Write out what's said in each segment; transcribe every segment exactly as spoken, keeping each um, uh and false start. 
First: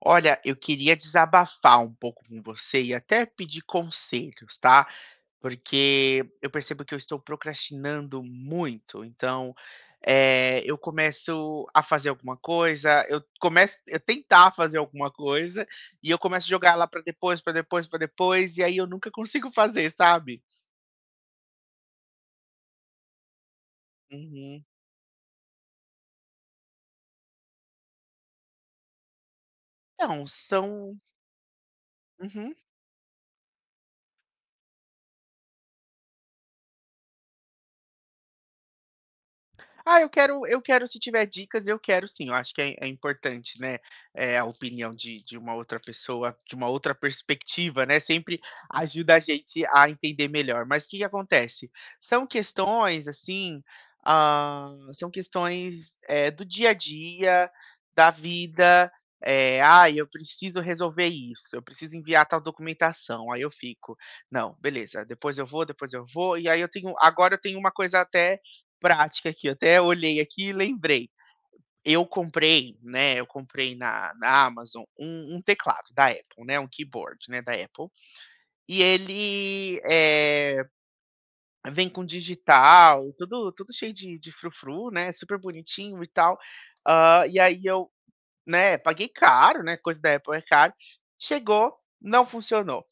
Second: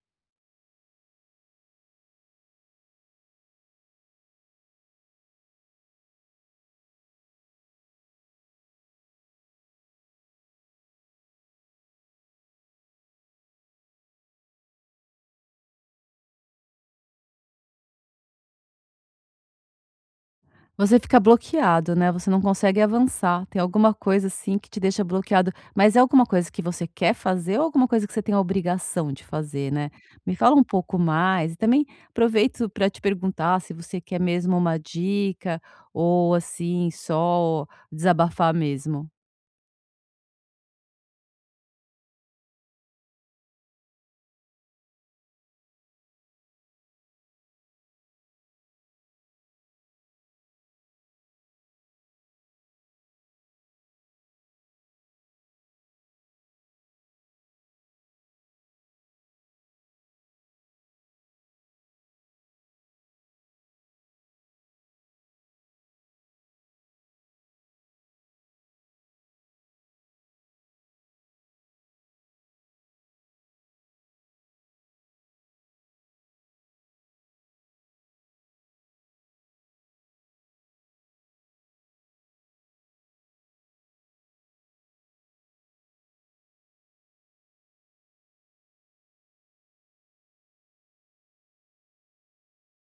Olha, eu queria desabafar um pouco com você e até pedir conselhos, tá? Porque eu percebo que eu estou procrastinando muito. Então, eh, eu começo a fazer alguma coisa, eu começo a tentar fazer alguma coisa e eu começo a jogar lá para depois, para depois, para depois, e aí eu nunca consigo fazer, sabe? Você fica bloqueado, né, você não consegue avançar, tem alguma coisa, assim, Uhum. que te deixa bloqueado. Mas é alguma coisa que você quer fazer ou alguma coisa que você tem a obrigação de fazer, né? Então, Me fala um são. pouco mais e também Uhum. aproveito para te perguntar se você quer mesmo uma dica ou, assim, só desabafar mesmo. Ah, eu quero eu quero se tiver dicas, eu quero sim, eu acho que é é importante, né. É a opinião de de uma outra pessoa, de uma outra perspectiva, né, sempre ajuda a gente a entender melhor. Mas o que que acontece? São questões, assim, ah, são questões, eh, do dia a dia, da vida, eh, "Ai, eu preciso resolver isso, eu preciso enviar tal documentação". Aí eu fico: "Não, beleza, depois eu vou, depois eu vou", e aí eu tenho agora eu tenho uma coisa até prática aqui, eu até olhei aqui e lembrei. Eu comprei, né? Eu comprei na, na Amazon um, um teclado da Apple, né? Um keyboard, né? Da Apple. E ele é, vem com digital, tudo, tudo cheio de, de frufru, né? Super bonitinho e tal. Ah, e aí eu né, paguei caro, né, coisa da Apple é caro. Chegou, não funcionou.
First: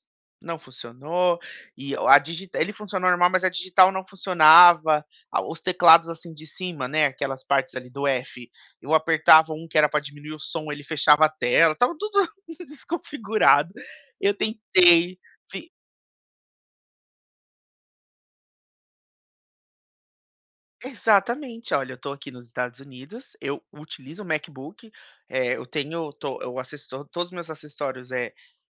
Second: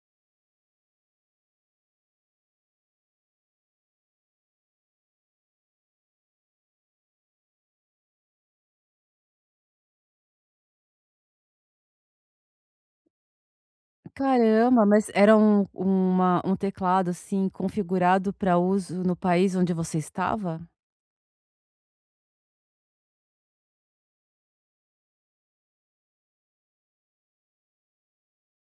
Não funcionou, e a digital ele funcionou normal, mas a digital não funcionava, a os teclados, assim, de cima, né, aquelas partes ali do F, eu apertava um que era para diminuir o som, ele fechava a tela, estava tudo desconfigurado. Eu Caramba, mas tentei. era um uma um teclado, assim, configurado para uso no país onde você estava? Exatamente. Olha, eu estou aqui nos Estados Unidos, eu utilizo o MacBook, eh, eu tenho to eu acessor todos os meus acessórios é,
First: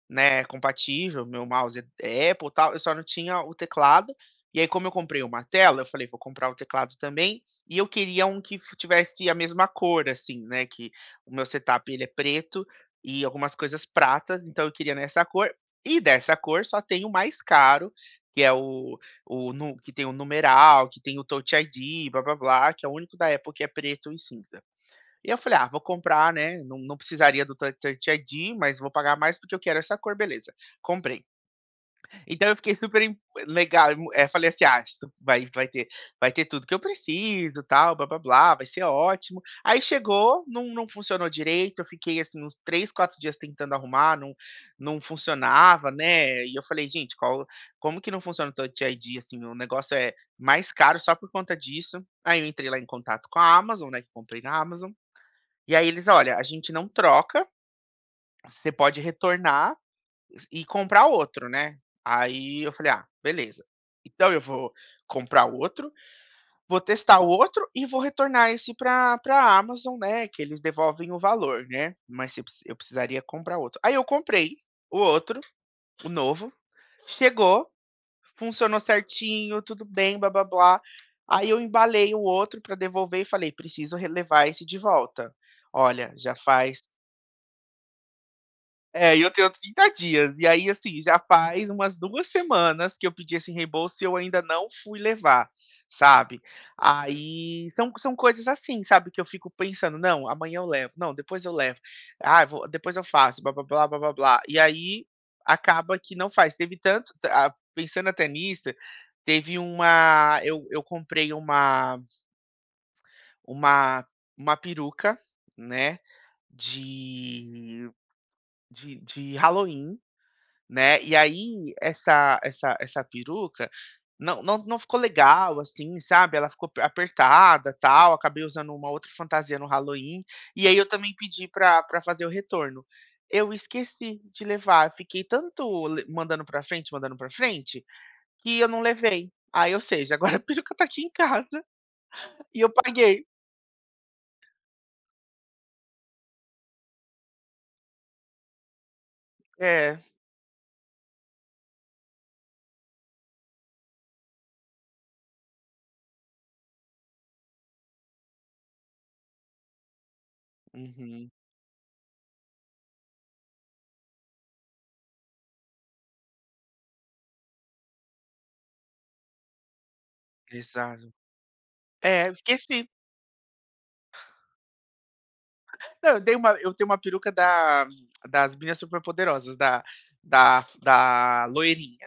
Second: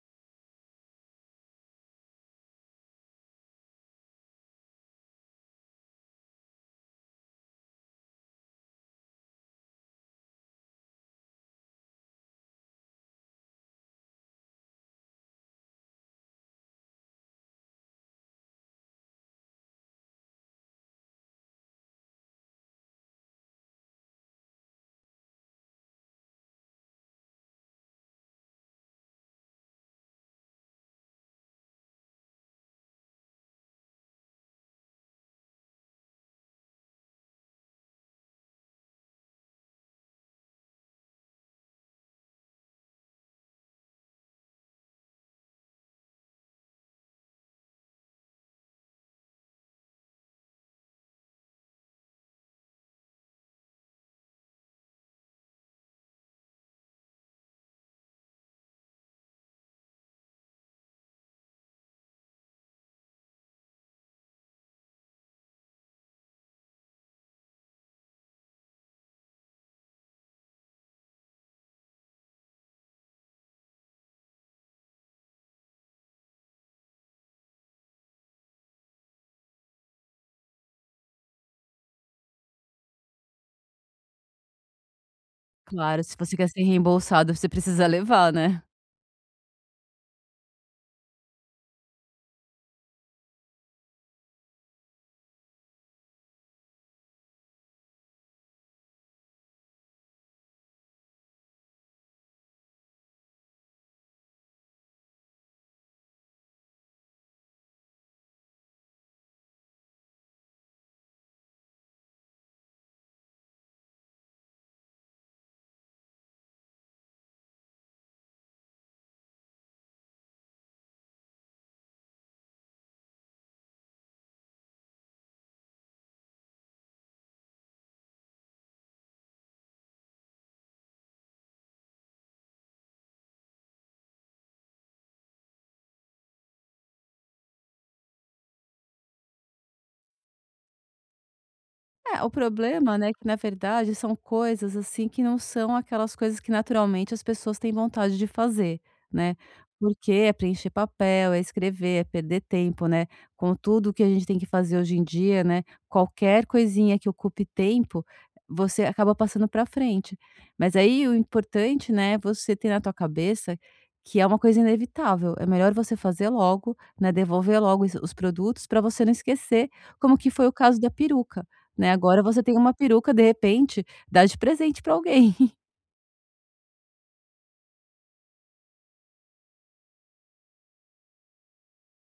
né, compatível, meu mouse é é Apple, e tal, eu só não tinha o teclado, e aí como eu comprei uma tela, eu falei: "Vou comprar o teclado também", e eu queria um que f tivesse a mesma cor, assim, né, que o meu setup ele é preto e algumas coisas pratas, então eu queria nessa cor, e dessa cor só tem o mais caro, que é o o nu que tem o numeral, que tem o Touch I D, blá blá blá, que é o único da Apple que é preto e cinza. E eu falei: "Ah, vou comprar, né, não não precisaria do Tou- Touch I D, mas vou pagar mais porque eu quero essa cor, beleza". Comprei. Então eu fiquei super em- legal, eh, falei assim: "Ah, isso vai vai ter vai ter tudo que eu preciso, tal, blá blá blá, vai ser ótimo". Aí chegou, não não funcionou direito, eu fiquei, assim, uns três, quatro dias tentando arrumar, não não funcionava, né, e eu falei: "Gente, qual, como que não funciona o Touch I D, assim, o negócio é mais caro só por conta disso". Aí eu entrei lá em contato com a Amazon, né, que comprei na Amazon, e aí eles: "Olha, a gente não troca, você pode retornar, e comprar outro, né". Aí eu falei: "Ah, beleza. Então eu vou comprar outro, vou testar o outro e vou retornar esse para a Amazon, né, que eles devolvem o valor, né, mas você preci eu precisaria comprar outro". Aí eu comprei o outro, o novo, chegou, funcionou certinho, tudo bem, blá-blá-blá. Aí eu embalei o outro para devolver e falei: "Preciso re esse de volta". Claro, Olha, se já você quer ser faz. reembolsado, você precisa levar, né? É, e eu tenho trinta dias. E aí, assim, já faz umas duas semanas que eu pedi esse reembolso e eu ainda não fui levar, sabe. Aí são são coisas assim, sabe, que eu fico pensando: "Não, amanhã eu levo. Não, depois eu levo. Ah, eu vou depois eu faço, blá-blá-blá, blá-blá-blá". E aí acaba que não faz. Teve tanto ah, pensando até nisso, teve uma eu eu comprei uma uma uma peruca, né, de de de Halloween. Né, e aí essa essa essa peruca não não não ficou legal, assim, sabe, ela ficou apertada, tal, acabei usando uma outra fantasia no Halloween, e aí eu também pedi pra pra fazer o retorno. Eu esqueci de levar, fiquei tanto le mandando pra frente, mandando pra frente, que eu não levei. Aí, ou seja, agora a peruca tá aqui em casa É, o e eu problema, né, paguei. que na verdade são coisas, assim, que não são aquelas coisas que naturalmente as pessoas têm vontade de fazer, né. É. Porque é preencher papel, é escrever, é perder tempo, né, com tudo que a gente tem que fazer hoje em dia, né, qualquer coisinha que ocupe tempo, você acaba passando para frente. Mas aí o Uhum. importante, né, é você ter na tua cabeça que é uma coisa inevitável, é melhor você fazer logo, né, devolver logo os os produtos para você não esquecer, como que foi o caso da Exato. peruca. Né, agora É, você tem uma esqueci. peruca, de repente, dá de presente pra alguém. Não, eu dei uma eu tenho uma peruca da das Meninas Superpoderosas, da da da loirinha.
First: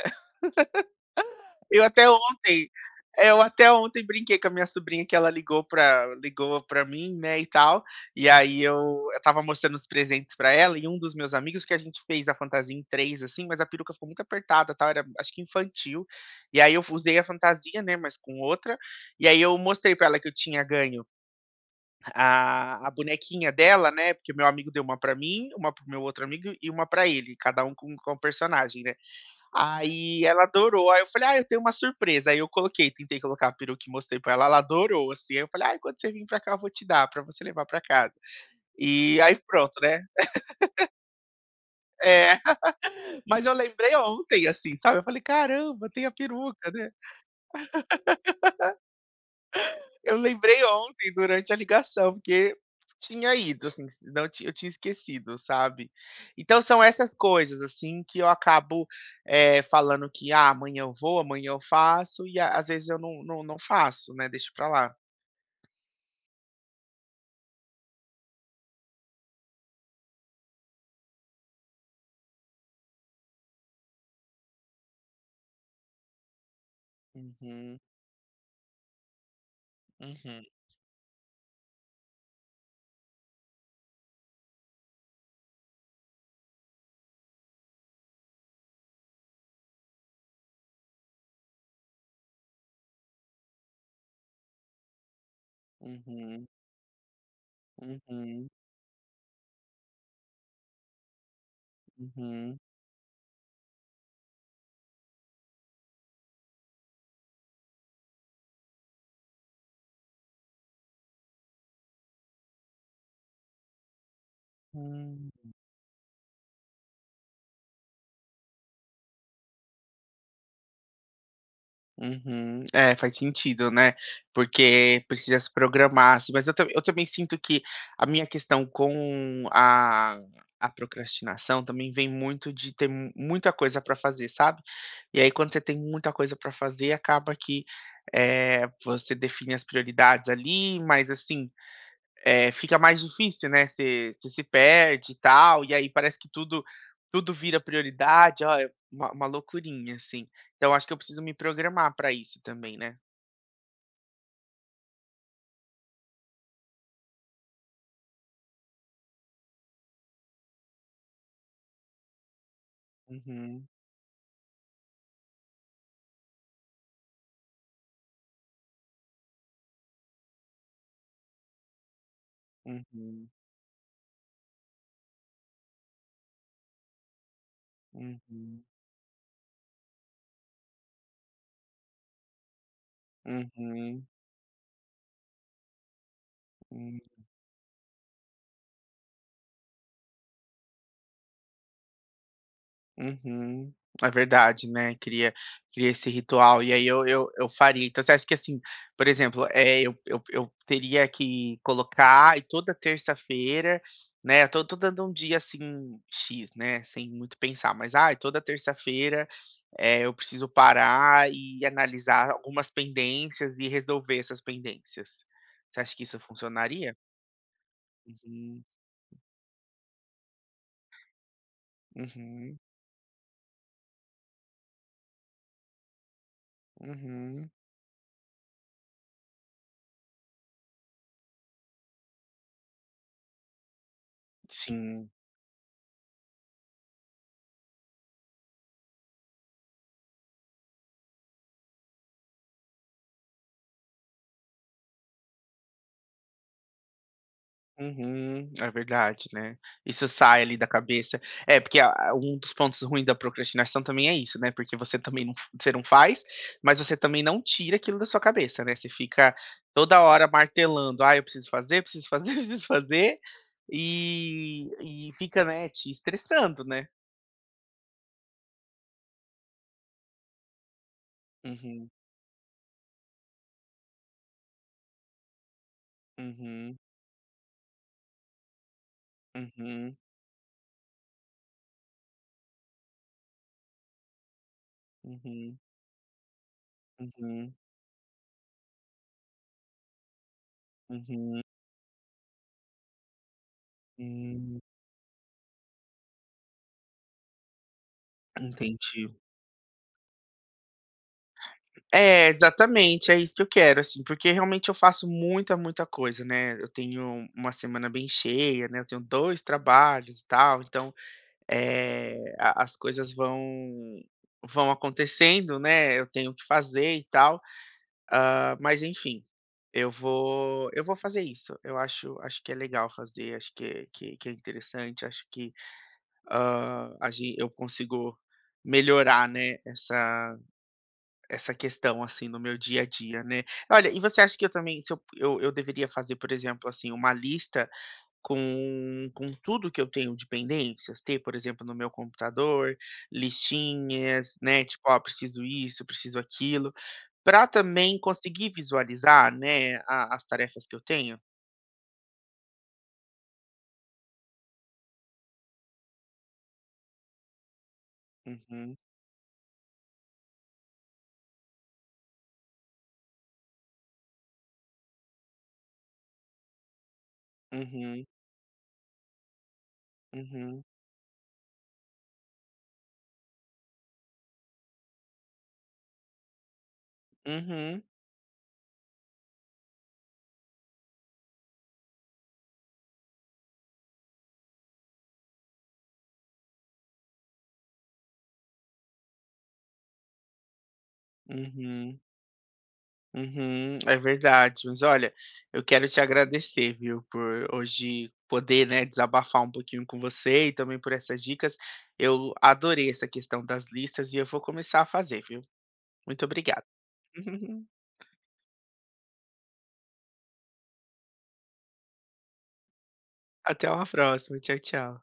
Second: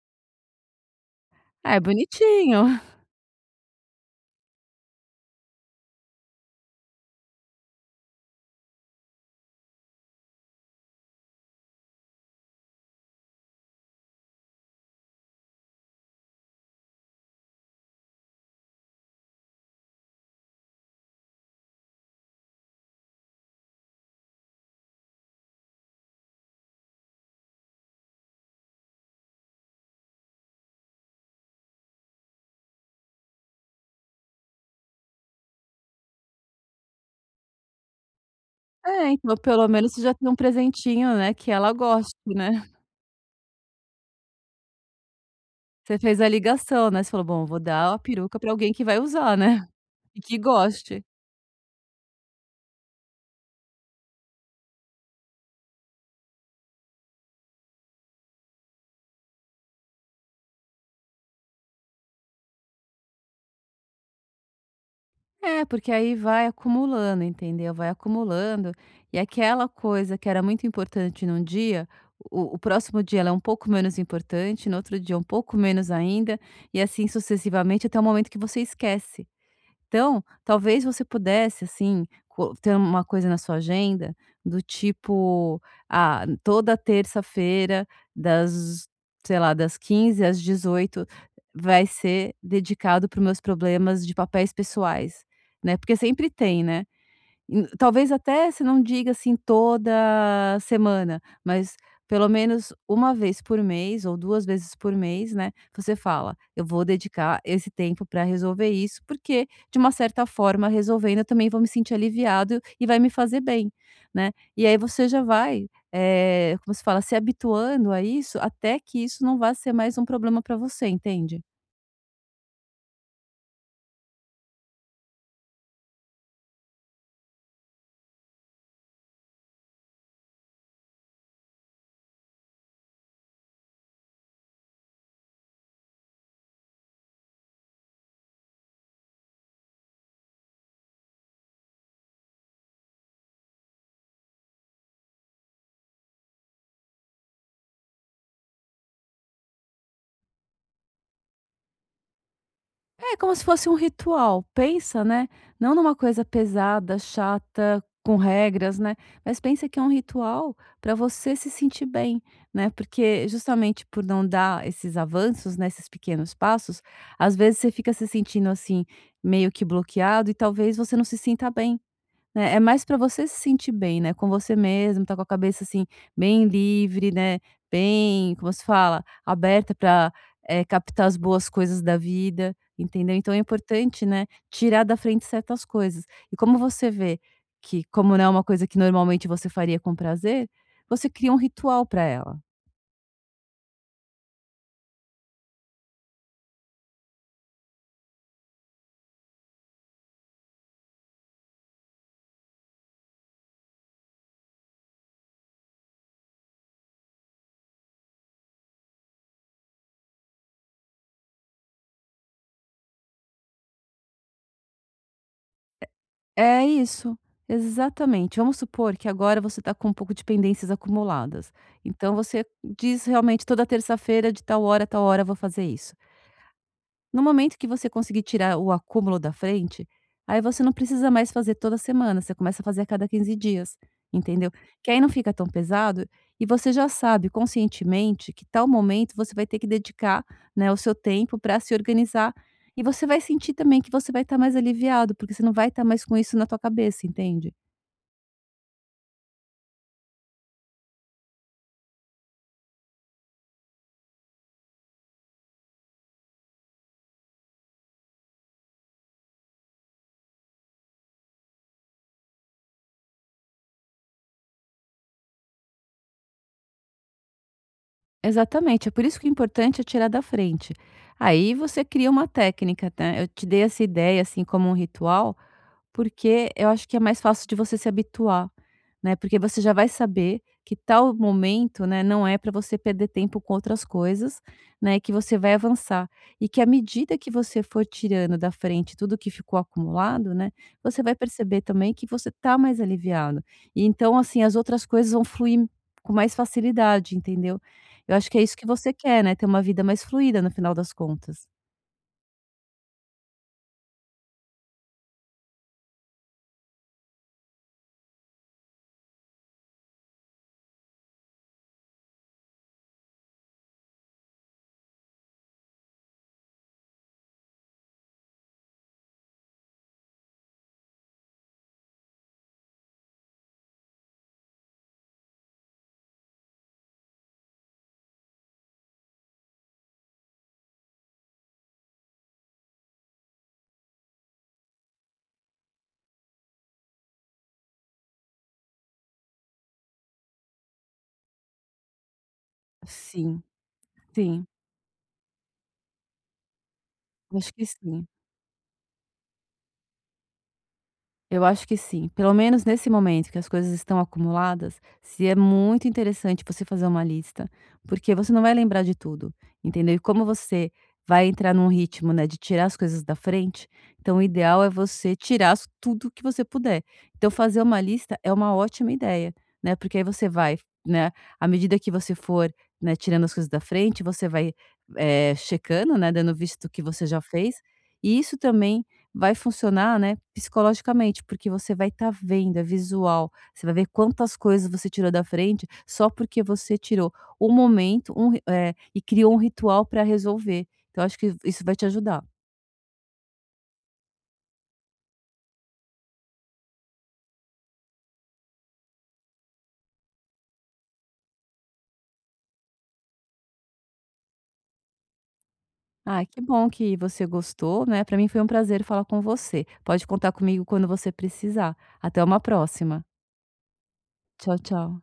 Ah, é Eu até ontem bonitinho. é, eu até ontem brinquei com a minha sobrinha, que ela ligou pra ligou pra mim, né, e tal, e aí eu eu estava mostrando os presentes pra ela e um dos meus amigos que a gente fez a fantasia em três, assim, mas a peruca ficou muito apertada, tal, era acho que infantil, e aí eu usei a fantasia, né, mas com outra, e aí eu mostrei pra ela que eu tinha ganho a, a bonequinha dela, né? Porque o meu amigo deu uma pra mim, uma pro meu outro amigo e uma pra ele, cada um com, com um personagem, né? Aí ela adorou. Aí eu falei, ah, eu tenho uma surpresa. Aí eu coloquei, tentei colocar a peruca e mostrei pra ela, ela adorou, assim. Aí eu falei, ah, quando você vir pra cá, eu vou te dar, pra você levar pra casa. É, E aí então pelo pronto, menos né? você já tem um presentinho, né, que ela goste, É, né. mas eu lembrei ontem, assim, sabe? Eu falei, caramba, Você tem a fez a peruca, né? ligação, né, você falou: "Bom, vou dar a peruca pra alguém que vai usar, né, Eu e que lembrei goste". ontem durante a ligação, porque tinha ido, assim, se não ti eu tinha esquecido, sabe. Então são essas coisas, assim, que eu acabo, eh, falando que: "Ah, amanhã eu vou, amanhã eu faço", e a às vezes eu não não não faço, né, deixo pra lá. É, porque aí vai acumulando, entendeu, vai acumulando, e aquela coisa que era muito importante num dia, o o próximo dia ela é um pouco menos importante, no outro dia um pouco menos ainda, e assim Uhum, sucessivamente até o momento que você esquece. Então, uhum, talvez você pudesse, assim, co ter uma coisa na sua agenda do tipo, ah, toda terça-feira das, sei lá, das quinze às dezoito vai ser dedicado para os meus problemas de papéis pessoais, né, porque sempre uhum, tem, né. Hum, talvez uhum, até você não diga assim toda semana, mas pelo uhum. menos uma vez por mês ou duas vezes por mês, né, você fala: "Eu vou dedicar esse tempo para resolver isso, porque de uma certa forma resolvendo eu também vou me sentir aliviado e vai me fazer bem", né. E aí você já Hum. vai, eh, como se fala, se habituando a isso até que isso não vá ser mais um problema para você, entende? Uhum. É, faz sentido, né, porque precisa se programar, assim, mas eu tam eu também sinto que a minha questão com a a procrastinação também vem muito de ter mu- muita coisa para fazer, sabe. E aí quando você tem muita coisa para fazer acaba que, é você define as prioridades ali, mas assim, eh, fica mais difícil, né, você você se perde e tal, e aí parece que tudo tudo vira prioridade, ó, é uma uma loucurinha, assim. Então acho que eu preciso me programar para isso também, né. É como se fosse um ritual, pensa, né, não numa coisa pesada, chata, com regras, né, mas pensa que é um ritual para você se sentir bem, né, porque Uhum, justamente por não dar esses avanços, né, esses pequenos passos, às vezes você fica se sentindo, assim, meio que bloqueado e talvez você não se sinta bem. Né, é mais para você uhum, se sentir bem, né, com você mesmo, tá com a cabeça, assim, bem livre, né, bem, como uhum, se fala, aberta para captar as boas coisas da vida, entendeu. Então é uhum, importante, né, tirar da frente certas coisas. E como você uhum. vê que, como não é uma coisa que normalmente você faria com prazer, você cria um ritual para ela. Uhum. É verdade, né, cria cria esse ritual e aí eu eu eu faria. Então você acha que, assim, por exemplo, é eu eu eu teria que colocar e toda terça-feira, né. Eu tô tô dando um dia, assim, "X", né, sem muito pensar, mas, ai, toda terça-feira, é eu preciso parar e analisar algumas pendências e resolver essas pendências. Você acha que isso É funcionaria? isso, exatamente. Vamos Uhum, supor que agora você está com um pouco de pendências acumuladas, então você uhum, diz realmente: "Toda terça-feira de tal hora a tal hora eu vou fazer isso". No uhum, momento que você conseguir tirar o acúmulo da frente, aí você não precisa mais fazer toda semana, você começa a fazer a cada quinze dias, entendeu? Que aí não sim. fica tão pesado e você já sabe conscientemente que tal momento você vai ter que dedicar, né, o seu tempo para se organizar e você vai sentir também que você vai estar mais aliviado, porque você não vai estar mais com isso na tua cabeça, entende? Uhum, é verdade, né. Isso sai ali da cabeça. É, porque a a um dos pontos ruins da procrastinação também é isso, né, porque você também não f você não faz, mas você também não tira aquilo da sua cabeça, né, você fica toda hora martelando: "Ah, eu preciso fazer, preciso fazer, preciso fazer", e e fica, né, te estressando, né. Exatamente, é por isso que o importante é tirar da frente. Aí você Uhum, cria uma técnica, né? Eu te dei essa ideia assim como um ritual. Porque eu uhum, acho que é mais fácil de você se habituar, né, porque você já vai uhum, saber que tal momento, né, não é para você perder tempo com outras coisas, né, que você vai uhum, avançar. E que à medida que uhum, você for tirando da frente tudo que ficou acumulado, né, você vai uhum, uhum. perceber também que você tá mais aliviado. E então, assim, as Hum, outras coisas vão fluir com mais facilidade, entendeu. Eu acho que é isso que você entendi. quer, né, ter uma vida mais fluida no final das contas. É, exatamente, é isso que eu quero, assim, porque realmente eu faço muita, muita coisa, né. Eu tenho uma semana bem cheia, né, eu tenho dois trabalhos e tal, então, eh, a as coisas vão vão acontecendo, né, eu tenho que fazer e tal. Hã, mas enfim, eu vou eu vou fazer isso. Eu acho Acho que é legal fazer, acho que é que que é interessante, acho que, hã, a gen eu consigo melhorar, né, essa essa questão, assim, no meu dia a dia, né. Olha, e você acha que eu também se eu eu eu deveria fazer, por exemplo, assim, uma lista com com tudo que eu tenho de pendências? Ter, por exemplo, no meu computador, Sim, listinhas, sim, né, tipo: "Ó, preciso isso, preciso aquilo", para acho que também sim. conseguir visualizar, né, a as tarefas que eu tenho? Eu acho que sim. Pelo menos nesse momento que as coisas estão acumuladas, se é muito interessante você fazer uma lista, porque você não vai Uhum, lembrar de tudo, entendeu? E como você vai entrar num ritmo, né, de tirar as coisas da frente, então o ideal é você tirar as- tudo que você puder. Então fazer uma uhum, lista é uma ótima ideia, né? Porque aí você vai, uhum, né, à medida que você for, né, tirando as coisas da frente, você vai eh, checando, né, dando visto do que você já fez, uhum, e isso também vai funcionar, né, psicologicamente, porque você vai estar vendo, é visual. Você vai ver quantas coisas você tirou da frente só porque você tirou um momento um ri eh, e criou um ritual para resolver. Então acho que isso vai te uhum. ajudar. Uhum, é verdade. Mas olha, eu quero te agradecer, viu, por hoje poder, né, desabafar um pouquinho com você e também por essas dicas. Eu adorei essa questão das listas e eu vou começar a fazer, viu? Muito Ah, que obrigado. bom que você gostou, né. Para mim foi um prazer falar com você. Pode contar comigo quando você precisar. Até uma próxima. Até uma próxima. Tchau, Tchau, tchau. tchau.